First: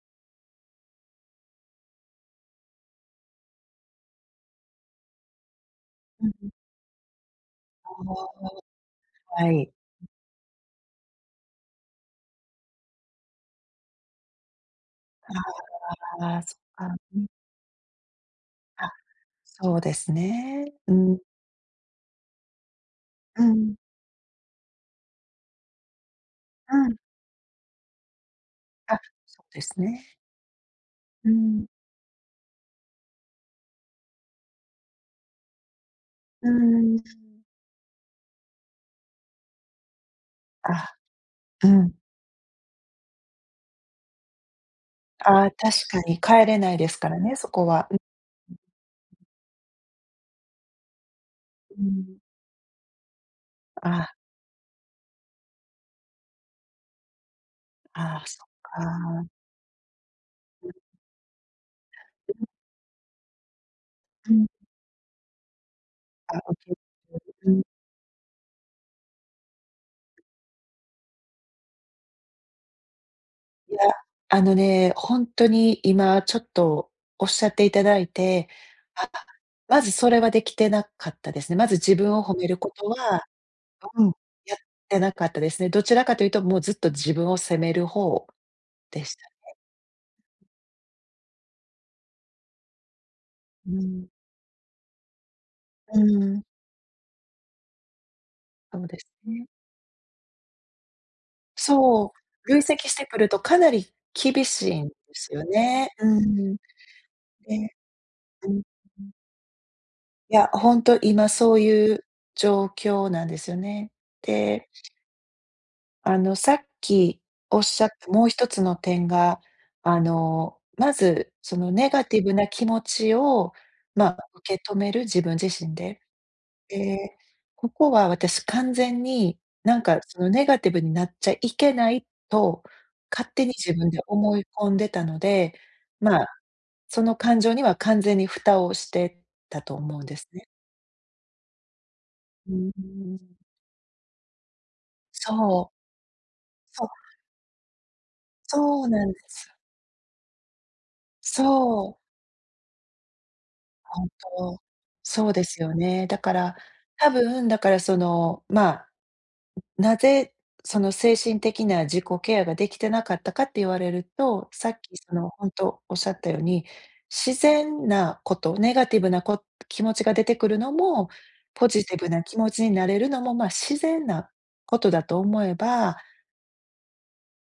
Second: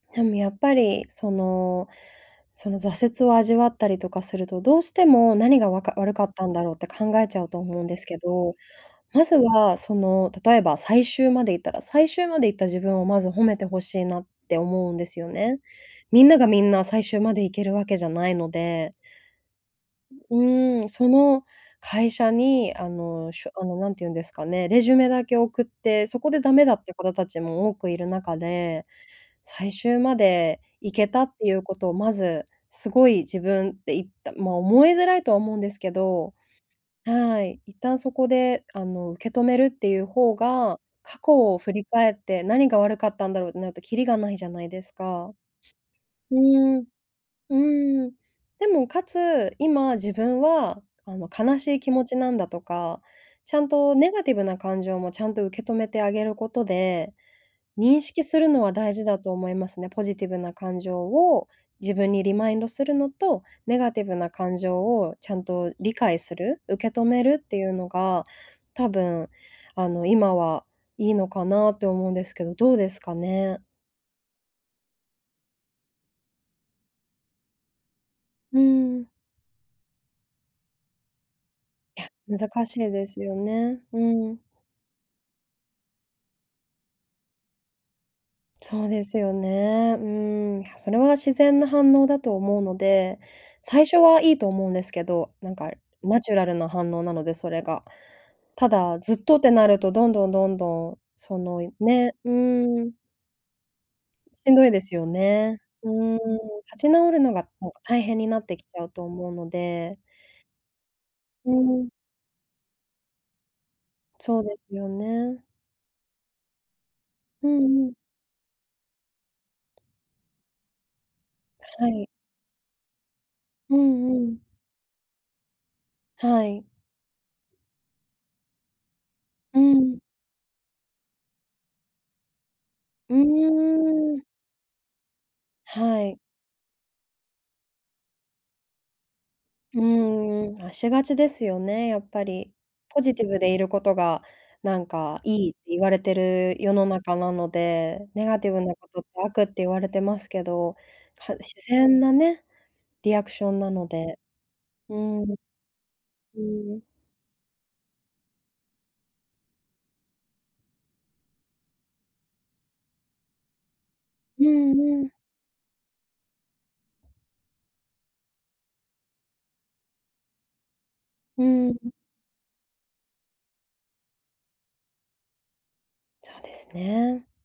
でもやっぱりその、その挫折を味わったりとかすると、どうしても何がわか悪かうんったうん。んだろうって考えちゃうと思うんあですけど、あ、まずはい。はその例えば最終までいったら、最終まで行った自分をまず褒めて欲しいなって思うんですよあね。みんあ、あ、なあ、がそみっんなか、最終ん。まで行けるわけじゃないのあ、で。そうですうね。ーん、うそん。の会社にあの、うしょあのん。何て言うんですかね、レジュメだけ送って、そこでダメだうっていうん。方たちも多くいる中で、あ、そうで最す終ね。まで行けたっうていうん。ことをまず、すごい自分で言ったま思いづらいとは思うんですけどうーん、うん。はい、一旦そこであの、受け止めるっていう方が、あ、過去をう振りん。返って何が悪かったんだろうってなるときりがないじゃないですか。ああ、確かにう変えれないーん。ですからね、そうこは。ーん、でもかつ、今自分はあの悲しいう気持ちん。なんだとか、ちゃんとネあ。ガティブな感情もちゃんと受け止めてあげることで、認あ識あ、すそっるのは大事だか。と思いますね。ポジティブな感情を、自分にリマインドするのと、ネガティブなうん。感情をちゃんと理解すあ、おるけと受け止めりるっうてん。いうのが、多分、あの今はいいのかなって思うんですけど、どうですかね。いや、あのね、ほんとに今ちょっとおっしゃっていただいて、うあ、ん。まずそれはできてなかったですね。まず自いや、分を褒める難こしいとですは、よね、ううん、うん。やってなかったですね。どちらかというと、もうずっと自分を責める方そうででしすたよね。ね。うーん、それは自然な反応だと思うので、う最初ん。はいいと思うんですけど、なんかうナチュん。ラルな反応なので、それが。たそうだですずっとっね。てなるとどんどんどんどんそのそね、うう、累ー積ん。してくるとかなり厳しんどしいでいんですよすよね。うね。うーん、ん。で立ち直るのがもう、大変になっうてんきちゃううとん。思うので。いや、ほんと今うそうーん。いう状況なんですよね。そうですでよね。あの、さっきうおっんしゃっうん。たもう1つの点が、あの、まずそのはネガい。ティブな気持ちをうんまうん。受け止める、自分自身で、はい。で、ここは私完全に、うなんかん。そのネガティブになっちゃいけないと、う勝手に自分でーん。思い込んでたので、はい。ま、その感情には完全に蓋をしてたとう思うんですね。ーん、あ、しがちですよね、やっぱり。うん、ううポジティん。ブでいることがなんかそいいってう。言われてる世のそう。中なので、ネガティブなそこうとっなてんで悪っす。て言われてますけど、自そう。然なね、リアクションなの本で。当、うん。うそうですよね。だから、ーん。たぶん、だからその、ま、なぜ、その精神的な自己ケアができてなかったかって言われるうと、さっきんうん。その、ほんとおっしゃったように、自然なこと、ネガティブなこ気持ちが出てくるのも、うポん。ジティブな気持ちになれるのも、ま、自然なことだと思えばそうですね。